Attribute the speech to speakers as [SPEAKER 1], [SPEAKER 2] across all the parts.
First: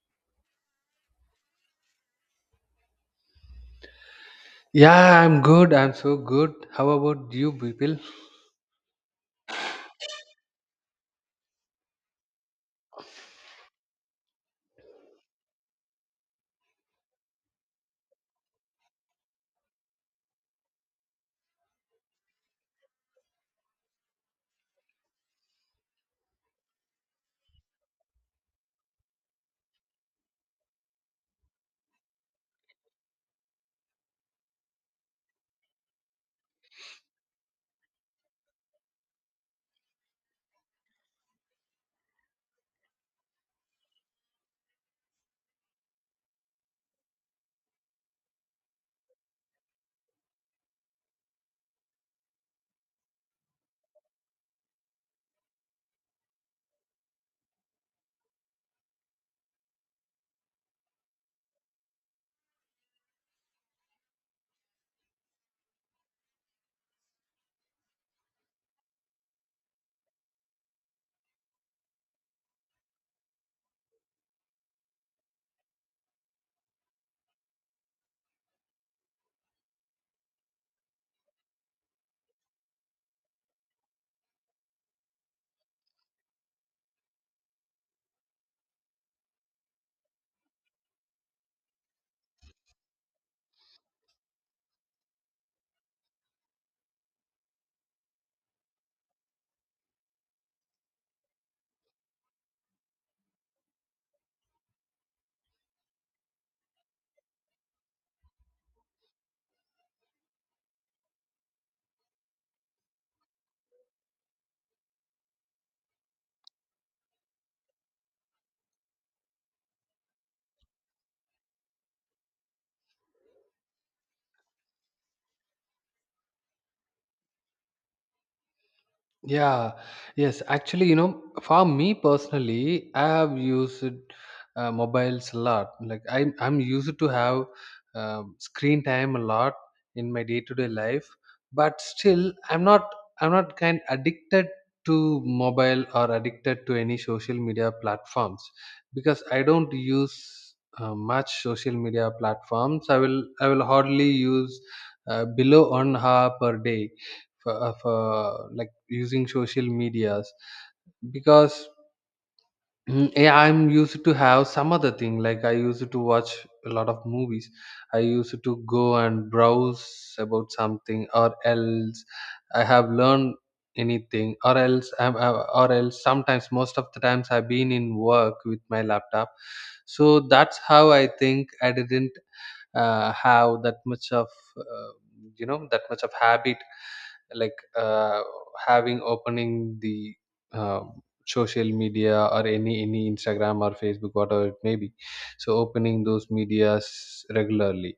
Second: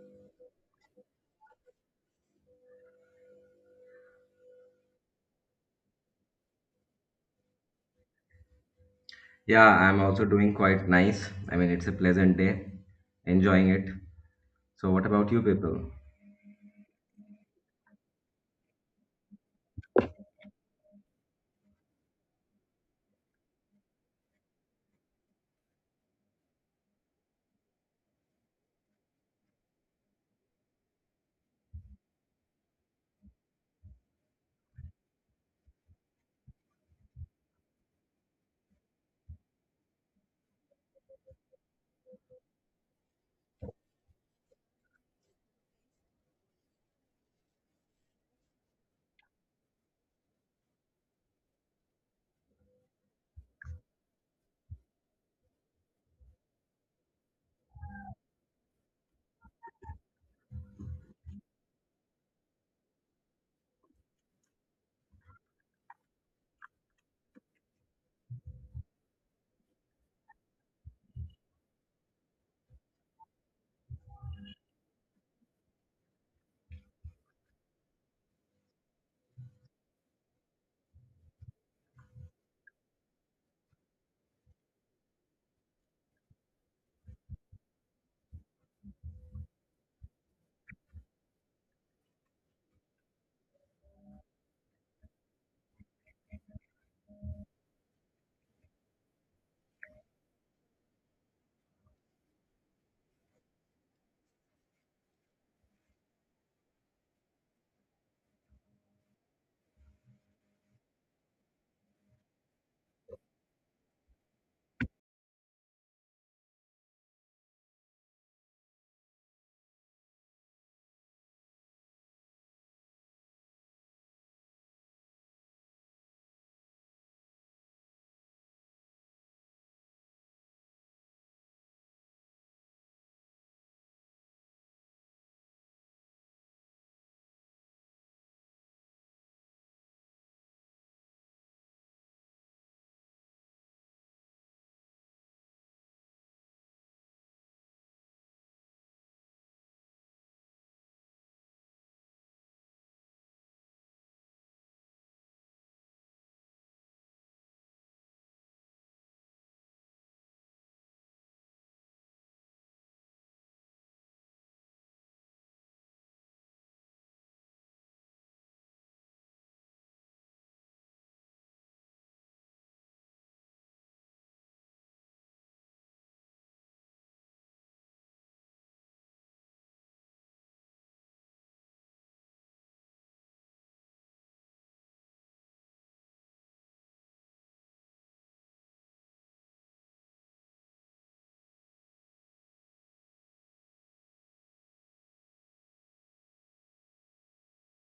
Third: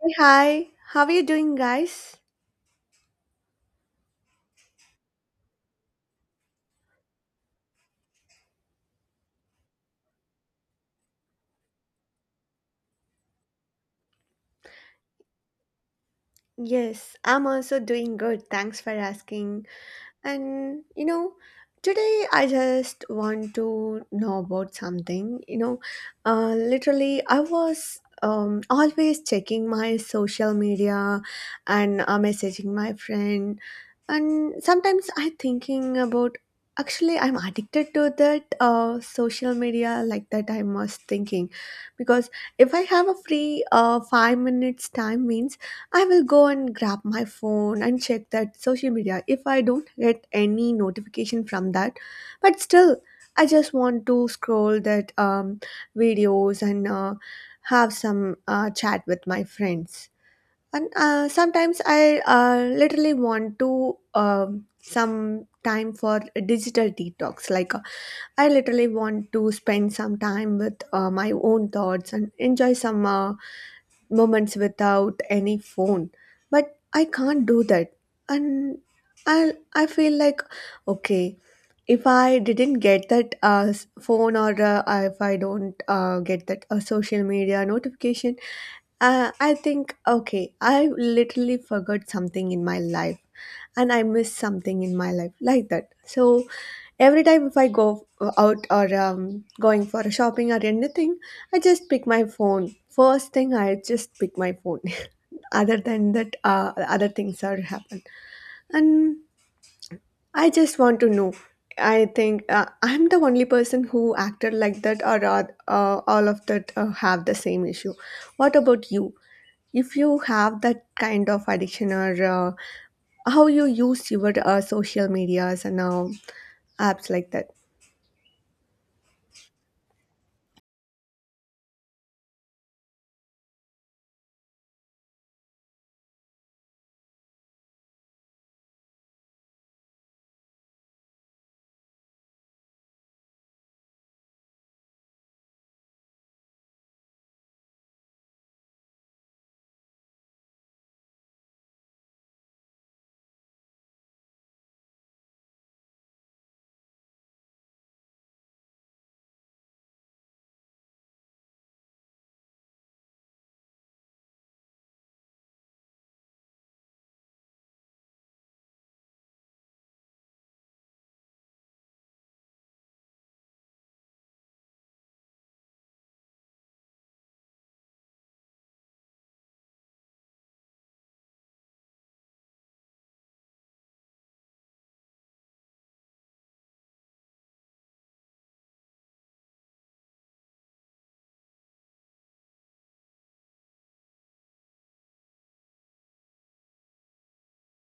[SPEAKER 1] Hey, hi, how are you doing, guys?
[SPEAKER 2] Yeah, I'm good. I'm so good. How about you, people?
[SPEAKER 3] Yeah, I'm also doing quite nice. I mean, it's a pleasant day, enjoying it. So, what about you people?
[SPEAKER 1] Yes, I'm also doing good. Thanks for asking. And you know, Today I just want to know about something. Literally, I was always checking my social media and messaging my friend, and sometimes I thinking about. Actually, I'm addicted to that social media like that. I was thinking, because if I have a free 5 minutes time means I will go and grab my phone and check that social media if I don't get any notification from that. But still, I just want to scroll that videos and have some chat with my friends. And sometimes I literally want to some time for digital detox. Like I literally want to spend some time with my own thoughts and enjoy some. Moments without any phone, but I can't do that. And I feel like, okay, if I didn't get that phone, or if I don't get that social media notification, I think, okay, I literally forgot something in my life and I missed something in my life like that. So every time if I go out, or going for shopping or anything, I just pick my phone. First thing, I just pick my phone. Other than that, other things are happen. And I just want to know, I think I'm the only person who acted like that, or all of that have the same issue. What about you? If you have that kind of addiction, or how you use your social medias and apps like that.
[SPEAKER 2] Yeah, yes. Actually, for me personally, I have used mobiles a lot. Like I'm used to have screen time a lot in my day-to-day life, but still, I'm not kind addicted to mobile or addicted to any social media platforms because I don't use much social media platforms. I will hardly use below 1 hour per day for like using social medias because mm, yeah, I'm used to have some other thing like I used to watch a lot of movies. I used to go and browse about something, or else I have learned anything, or else or else sometimes, most of the times, I've been in work with my laptop. So that's how I think I didn't have uh, that much of habit, like having, opening the uh, social media or any Instagram or Facebook, whatever it may be, so opening those medias regularly.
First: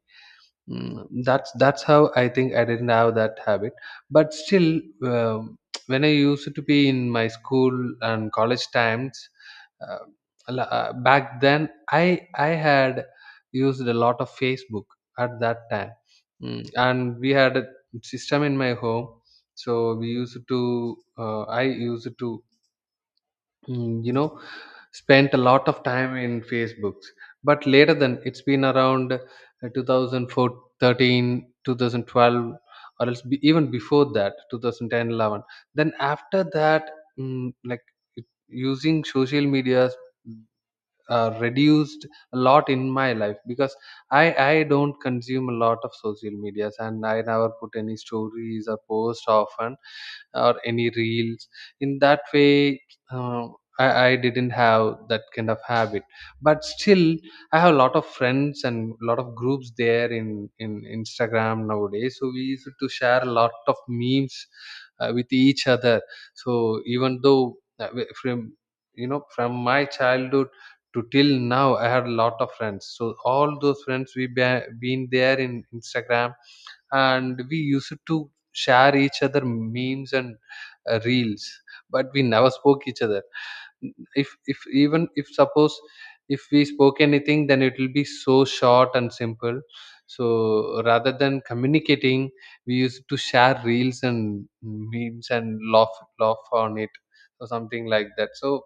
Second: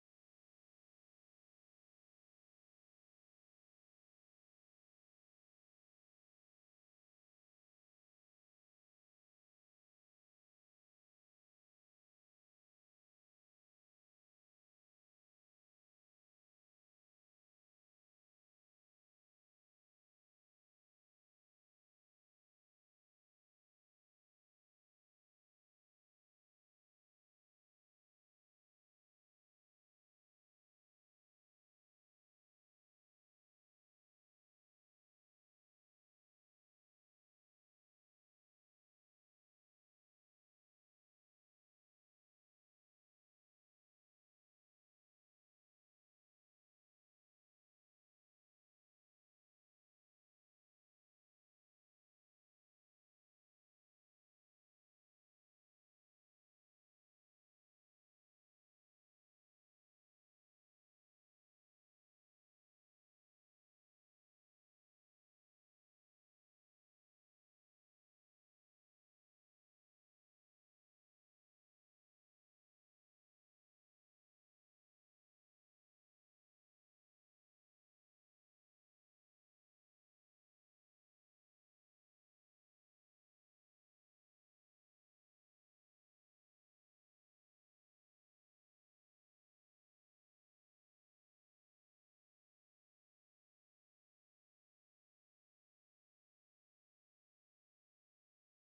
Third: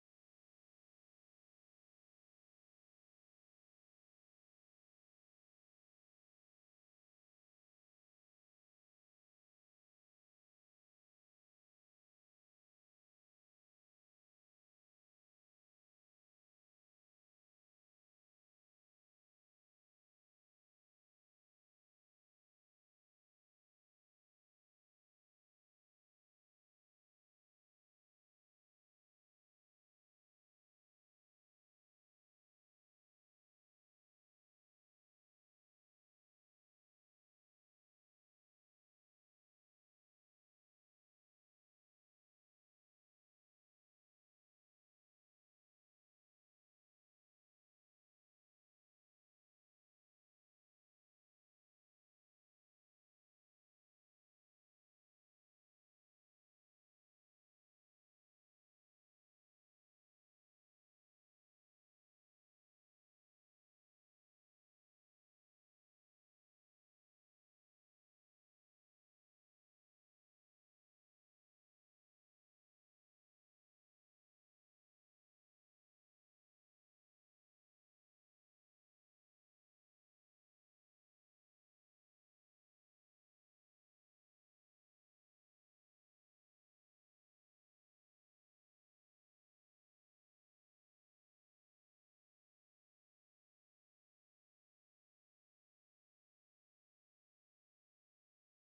[SPEAKER 2] That's how I think I didn't have that habit. But still, when I used to be in my school and college times, uh, back then I had used a lot of Facebook at that time. And we had a system in my home, so we used to I used to mm, you know spent a lot of time in Facebooks. But later than, it's been around 2013, or else even before that, 2010, 11. Then after that, like using social medias reduced a lot in my life because I don't consume a lot of social medias, and I never put any stories or post often, or any reels. In that way, uh, I didn't have that kind of habit, but still, I have a lot of friends and a lot of groups there in Instagram nowadays, so we used to share a lot of memes with each other. So even though from, from my childhood to till now, I had a lot of friends, so all those friends, been there in Instagram, and we used to share each other memes and reels, but we never spoke each other. If even if, suppose, if we spoke anything, then it will be so short and simple. So rather than communicating, we used to share reels and memes and laugh on it, or something like that. So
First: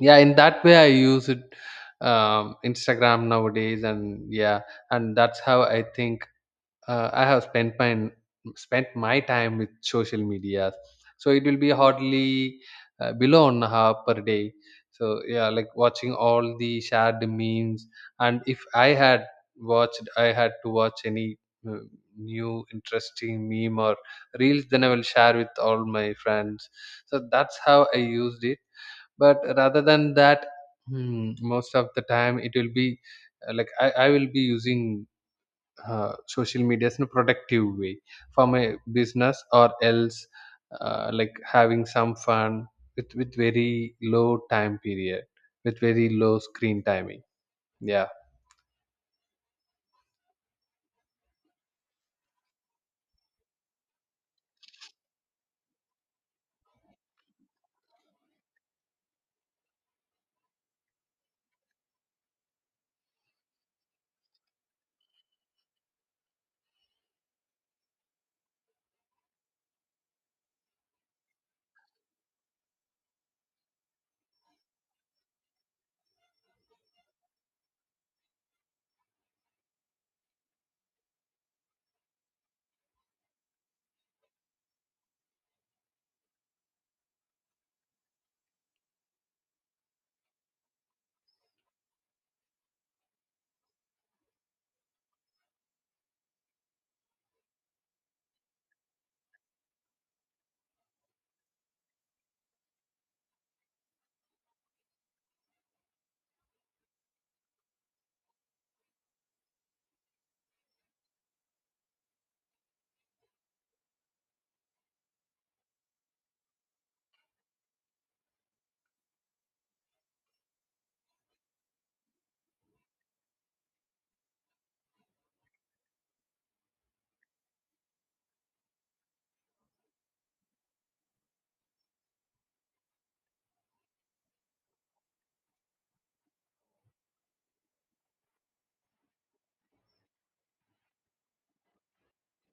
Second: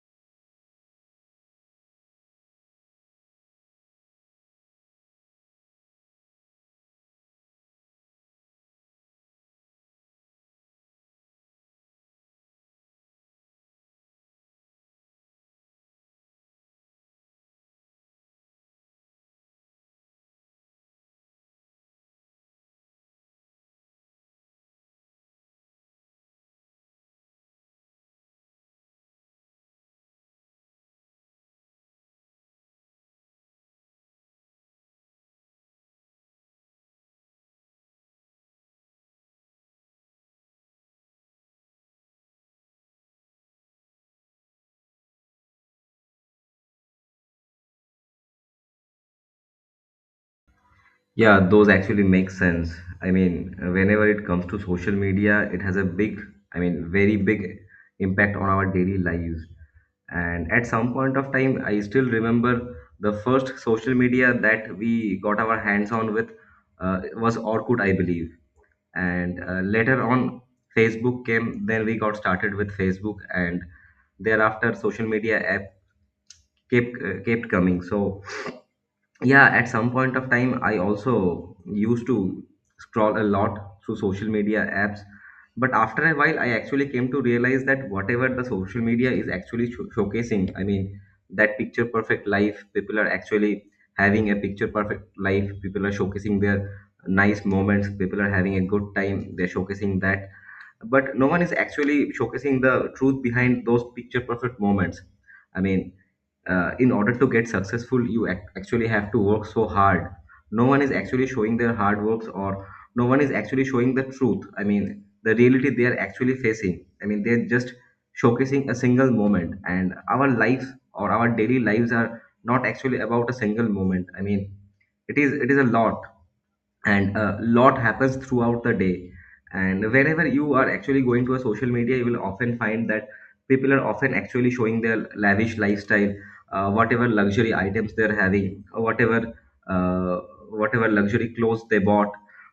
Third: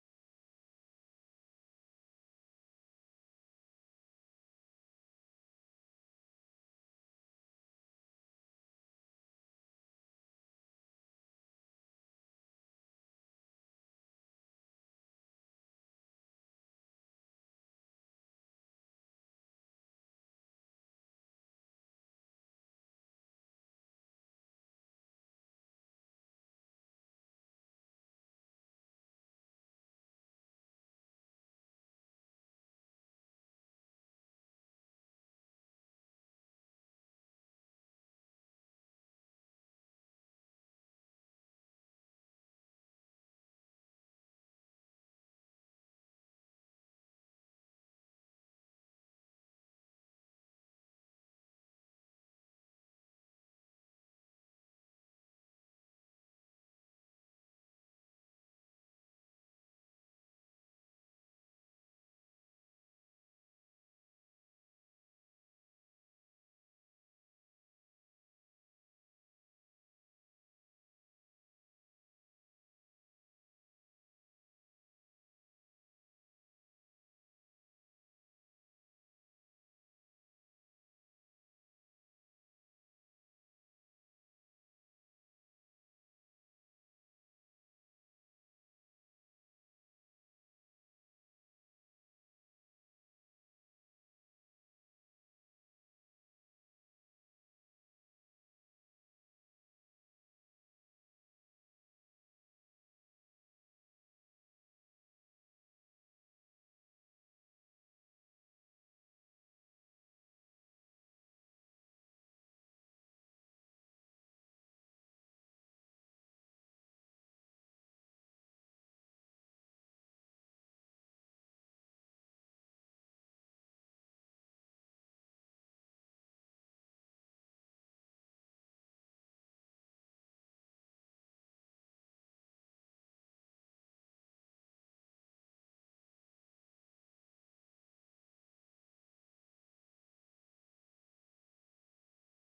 [SPEAKER 2] yeah, in that way I use it, Instagram nowadays, and yeah, and that's how I think I have spent my time with social media. So it will be hardly below an hour per day. So yeah, like watching all the shared memes, and if I had watched I had to watch any uh, new interesting meme or reels, then I will share with all my friends. So that's how I used it. But rather than that, most of the time it will be like I will be using social media in a productive way, for my business, or else like having some fun, with very low time period, with very low screen timing, yeah.
[SPEAKER 3] Yeah, those actually make sense. I mean, whenever it comes to social media, it has a big, I mean, very big impact on our daily lives. And at some point of time, I still remember the first social media that we got our hands on with was Orkut, I believe. And later on, Facebook came. Then we got started with Facebook, and thereafter, social media app kept coming. So yeah, at some point of time I also used to scroll a lot through social media apps. But after a while, I actually came to realize that whatever the social media is actually showcasing, I mean, that picture perfect life, people are actually having a picture perfect life, people are showcasing their nice moments, people are having a good time, they're showcasing that. But no one is actually showcasing the truth behind those picture perfect moments. I mean, in order to get successful, you actually have to work so hard. No one is actually showing their hard works, or no one is actually showing the truth. I mean, the reality they are actually facing, I mean, they're just showcasing a single moment. And our life, or our daily lives, are not actually about a single moment. I mean, it is, it is a lot, and a lot happens throughout the day. And whenever you are actually going to a social media, you will often find that people are often actually showing their lavish lifestyle. Whatever luxury items they're having, or whatever uh, whatever luxury clothes they bought,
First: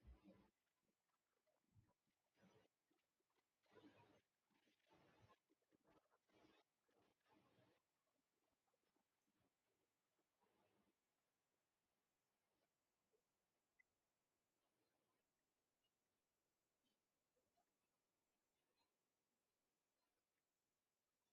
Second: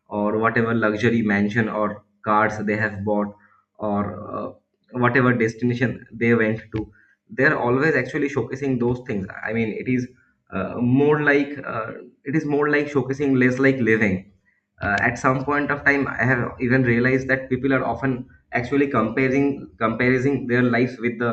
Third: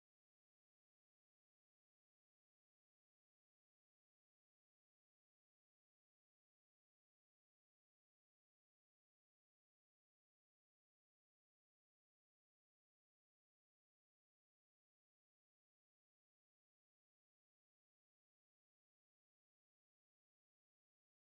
[SPEAKER 3] or whatever luxury mansion or cars they have bought, or uh, whatever destination they went to, they're always actually showcasing those things. I mean, it is more like it is more like showcasing, less like living. At some point of time, I have even realized that people are often actually comparing their lives with the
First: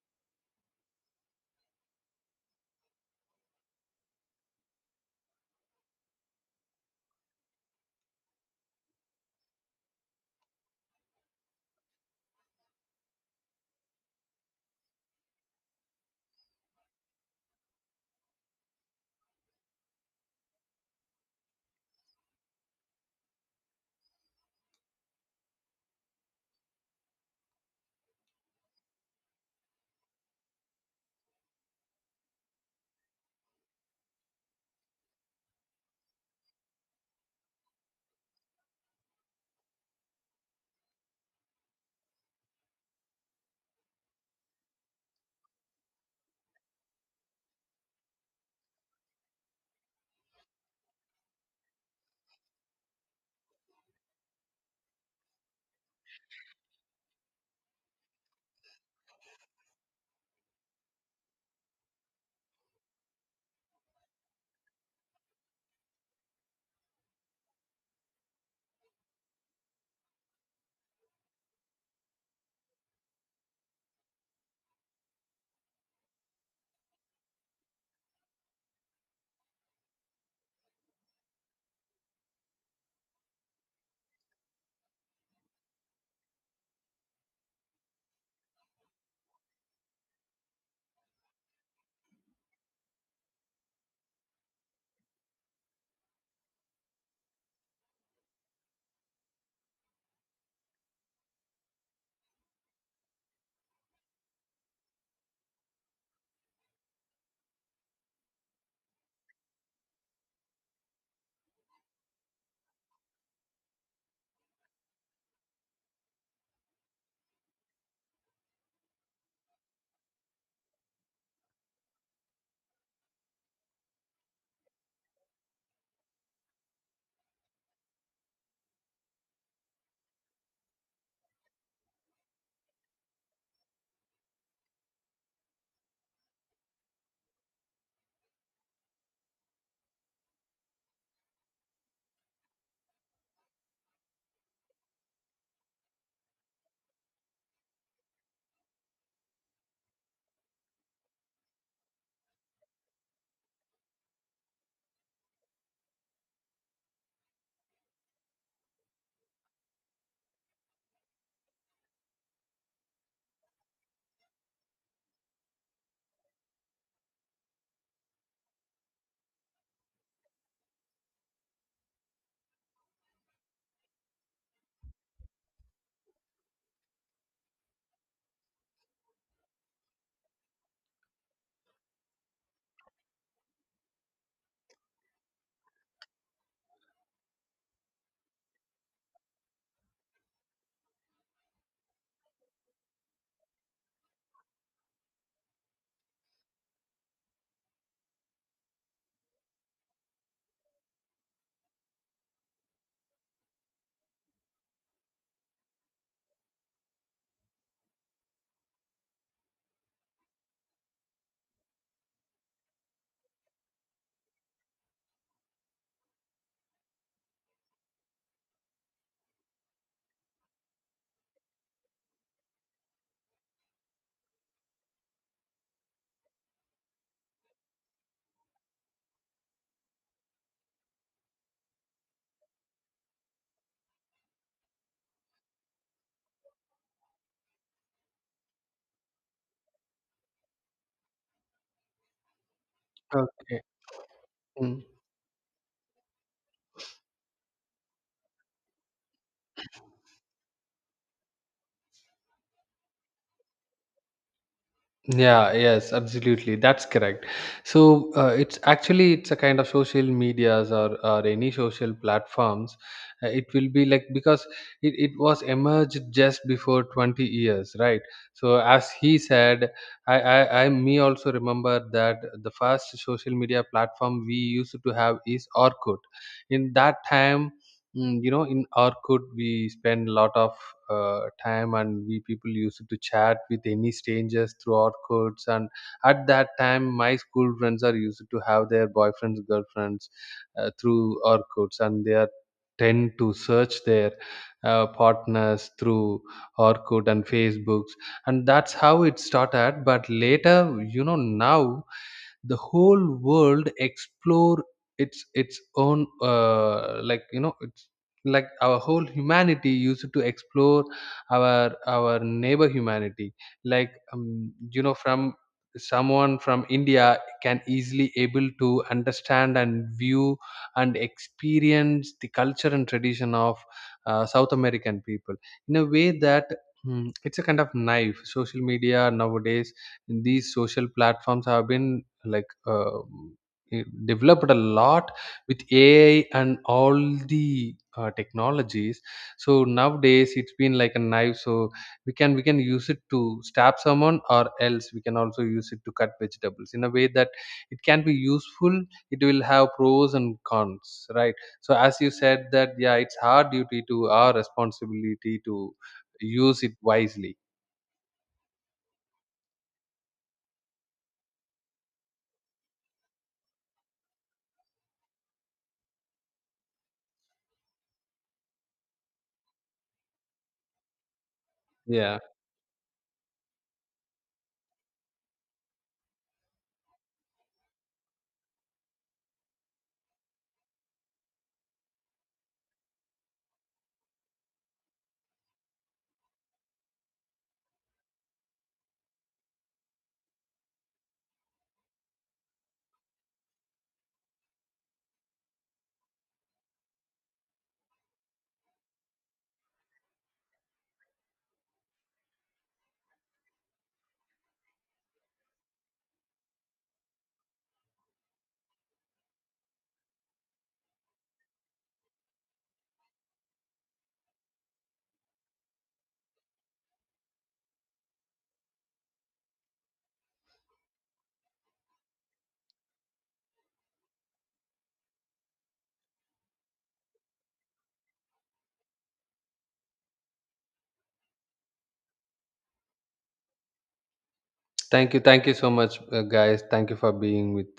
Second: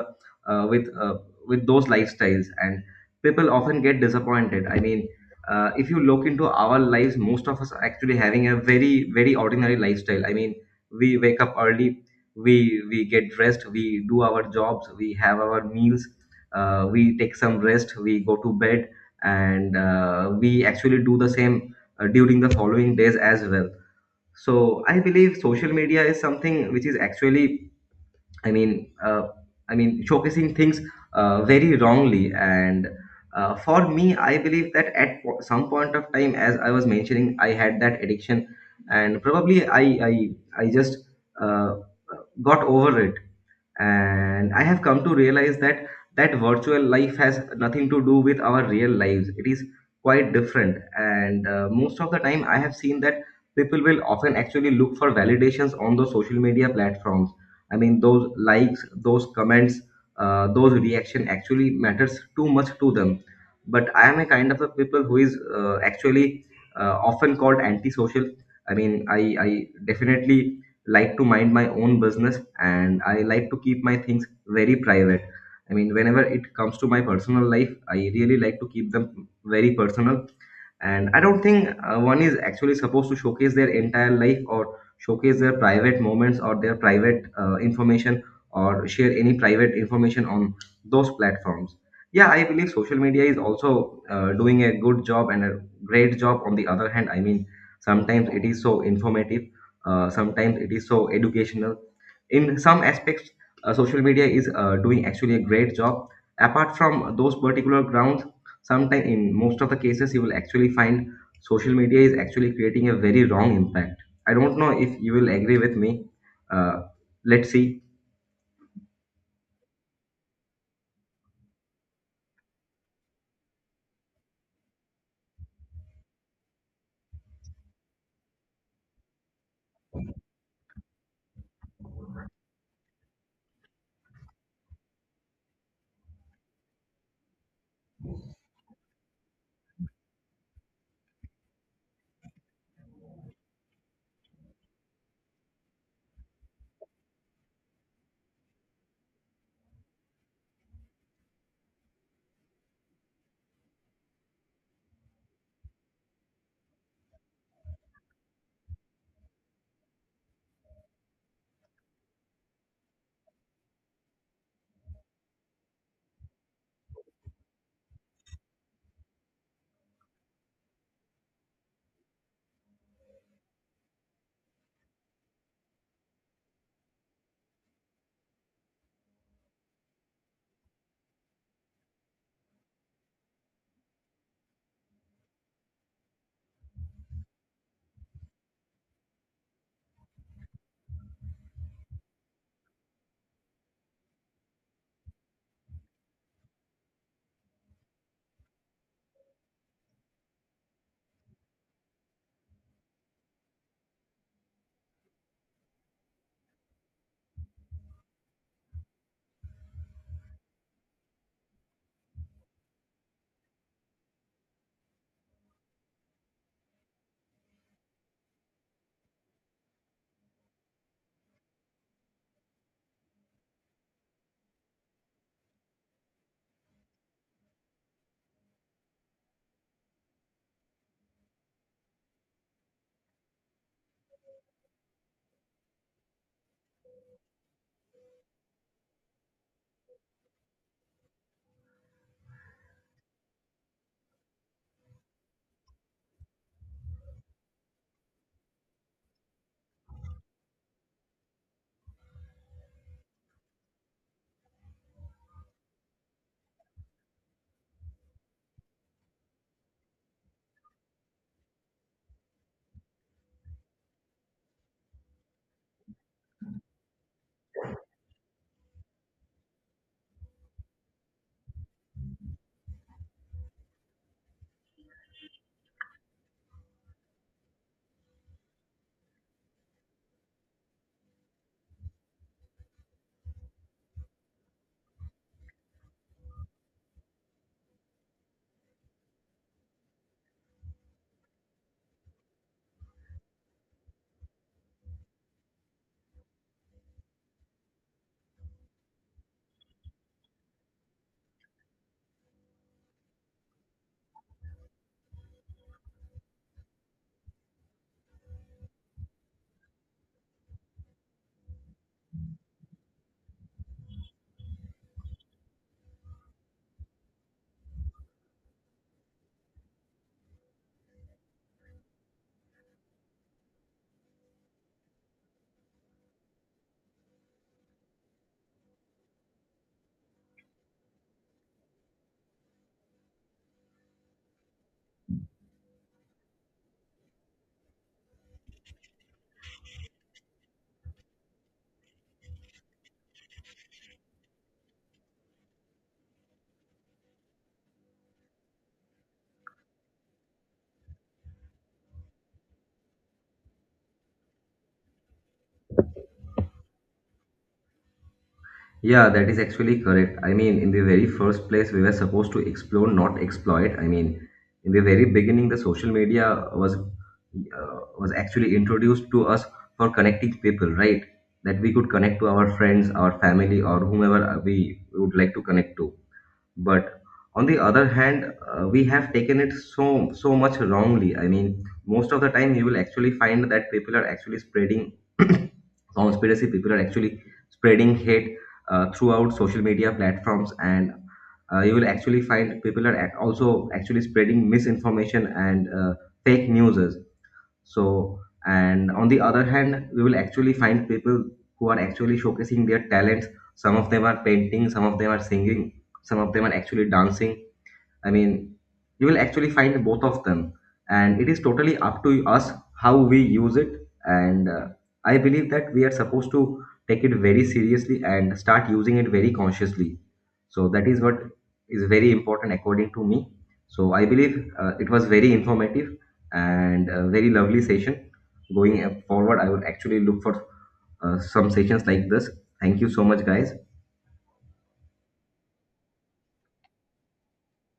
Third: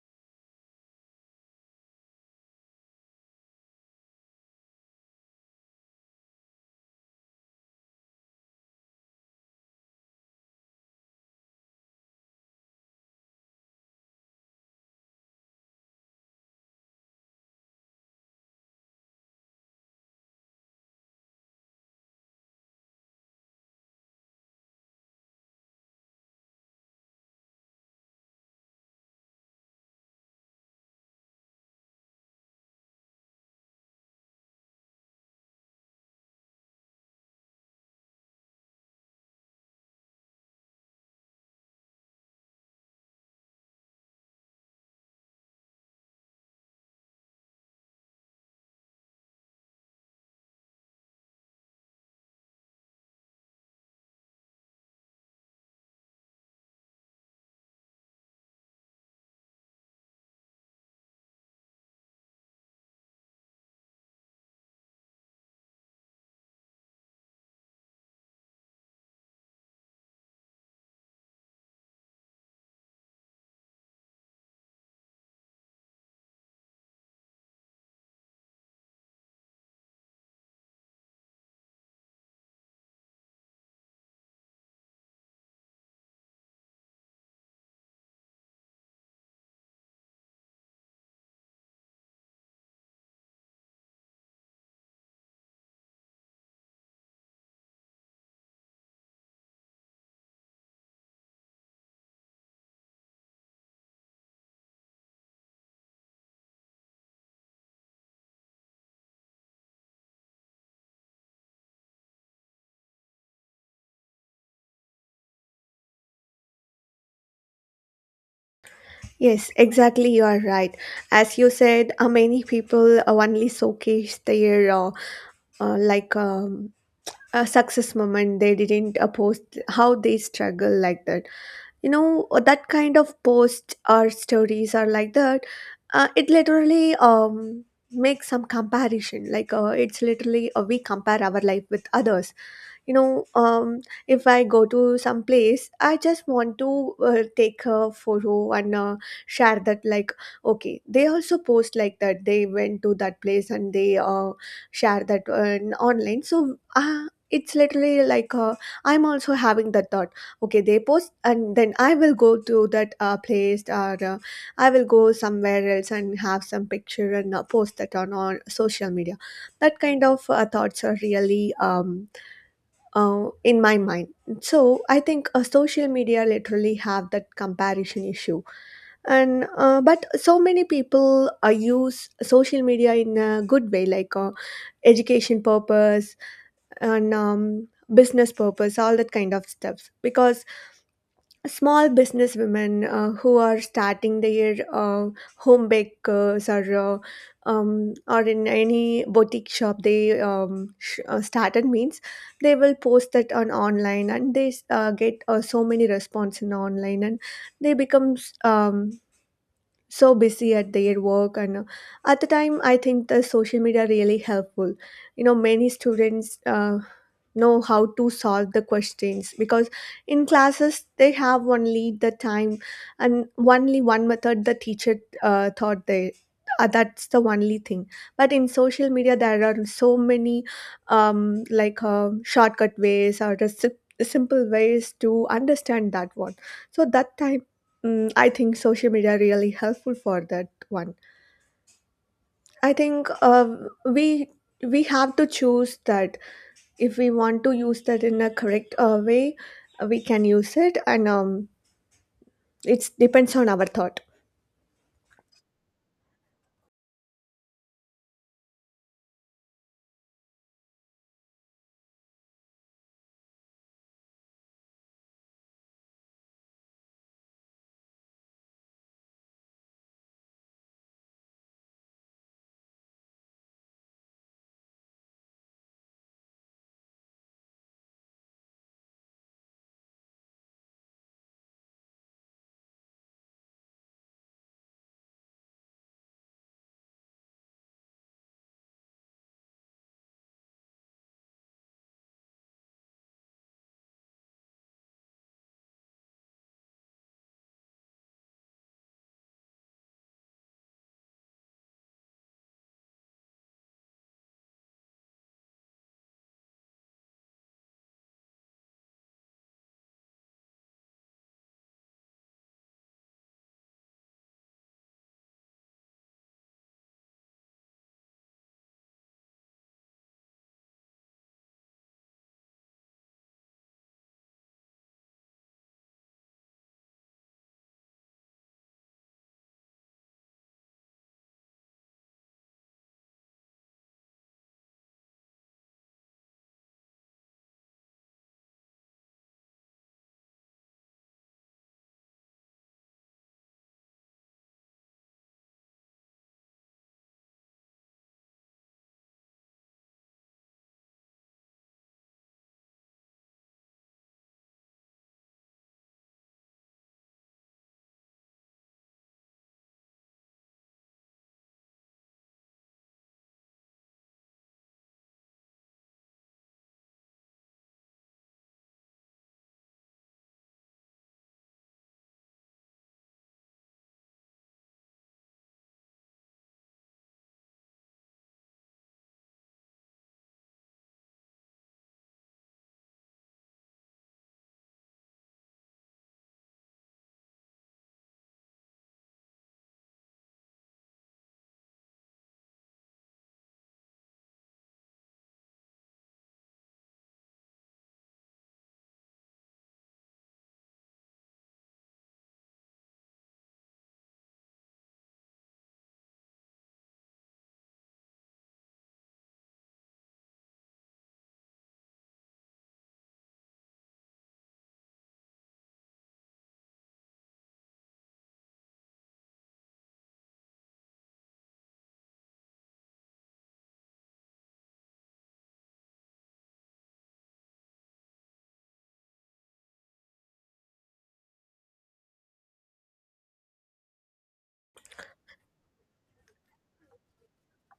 [SPEAKER 3] with with those lifestyles, and people often get disappointed. I mean, if you look into our lives, most of us are actually having a very very ordinary lifestyle. I mean, we wake up early, we get dressed, we do our jobs, we have our meals, we take some rest, we go to bed, and we actually do the same during the following days as well. So I believe social media is something which is actually, i mean uh, I mean, showcasing things very wrongly. And for me, I believe that at some point of time, as I was mentioning, I had that addiction, and probably i, I just uh, got over it. And I have come to realize that that virtual life has nothing to do with our real lives. It is quite different. And most of the time I have seen that people will often actually look for validations on those social media platforms. I mean, those likes, those comments, those reaction actually matters too much to them. But I am a kind of a people who is actually often called antisocial. I mean, I definitely like to mind my own business, and I like to keep my things very private. I mean, whenever it comes to my personal life, I really like to keep them very personal. And I don't think one is actually supposed to showcase their entire life, or showcase their private moments, or their private information, or share any private information on those platforms. Yeah, I believe social media is also doing a good job and a great job on the other hand. I mean, sometimes it is so informative, sometimes it is so educational. In some aspects, social media is doing actually a great job. Apart from those particular grounds, sometimes, in most of the cases, you will actually find social media is actually creating a very wrong impact. I don't know if you will agree with me. uh, let's see.
[SPEAKER 1] Yes, exactly, you are right. As you said, many people only showcase their uh, like um, a success moment. They didn't post how they struggle, like that. You know, that kind of posts or stories are like that. It literally makes some comparison. It's literally, we compare our life with others. you know um, if I go to some place, I just want to take a photo and share that. Like, okay, they also post like that, they went to that place and they share that on online. So it's literally like, I'm also having that thought, okay, they post, and then I will go to that place, or I will go somewhere else and have some picture and post that on social media. That kind of thoughts are really in my mind. So I think social media literally have that comparison issue. And but so many people use social media in a good way, like education purpose, and business purpose, all that kind of stuff. Because small businesswomen who are starting their home bakers, or in any boutique shop, they started means they will post that on online, and they get so many response in online, and they becomes so busy at their work. And at the time, I think the social media really helpful. You know, many students know how to solve the questions, because in classes they have only the time, and only one method the teacher thought they, that's the only thing. But in social media there are so many, shortcut ways, or the simple ways to understand that one. So that time, mm, I think social media really helpful for that one. I think,
[SPEAKER 2] Okay.
[SPEAKER 1] we have to choose that. If we want to use that in a correct way, we can use it, and it depends on our thought.
[SPEAKER 2] Yeah, yes, absolutely, that's correct. So it's actually, it's a kind of social medias, or any social platforms. It will be like, because it was emerged just before 20 years, right? So as he said, I me also remember that the first social media platform we used to have is Orkut. In that time, in Orkut we spend a lot of time, and we people used to chat with any strangers through Orkuts, and at that time my school friends are used to have their boyfriends, girlfriends through Orkuts, and they are tend to search their partners through Orkut and Facebooks, and that's how it started. But later, you know now the whole world explore its own, like, it's like our whole humanity used to explore our neighbor humanity. Like, from, someone from India can easily able to understand and view and experience the culture and tradition of South American people, in a way that, it's a kind of knife, social media nowadays. These social platforms have been, like, it developed a lot with AI and all the technologies, so nowadays it's been like a knife. So we can use it to stab someone, or else we can also use it to cut vegetables, in a way that it can be useful. It will have pros and cons, right? So as you said, that yeah, it's our duty, to our responsibility, to use it wisely.
[SPEAKER 3] Yeah, that is actually correct. I mean, in the very first place, we were supposed to explore, not exploit. I mean, in the very beginning, the social media was actually introduced to us for connecting people, right? That we could
[SPEAKER 2] Yeah.
[SPEAKER 3] connect to our friends, our family, or whomever we would like to connect to. But on the other hand, we have taken it so so much wrongly. I mean, most of the time you will actually find that people are actually spreading conspiracy. People are actually spreading hate throughout social media platforms, and you will actually find people are also actually spreading misinformation and fake news. So, and on the other hand, we will actually find people who are actually showcasing their talents. Some of them are painting, some of them are singing, some of them are actually dancing. I mean, you will actually find both of them, and it is totally up to us how we use it. And I believe that we are supposed to take it very seriously and start using it very consciously. So that is what is very important according to me. So I believe it was very informative and a very lovely session. Going forward, I will actually look for some sessions like this. Thank you so much, guys.
[SPEAKER 2] Thank you so much, guys. Thank you for being with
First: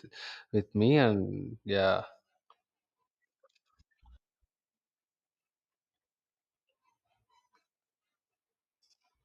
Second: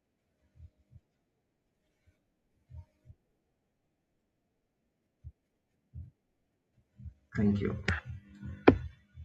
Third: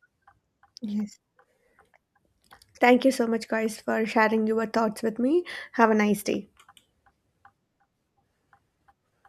[SPEAKER 2] with me,
[SPEAKER 1] Yes.
[SPEAKER 2] and yeah,
[SPEAKER 1] Thank you so much, guys, for sharing your thoughts with me. Have a nice day.
[SPEAKER 3] Thank you.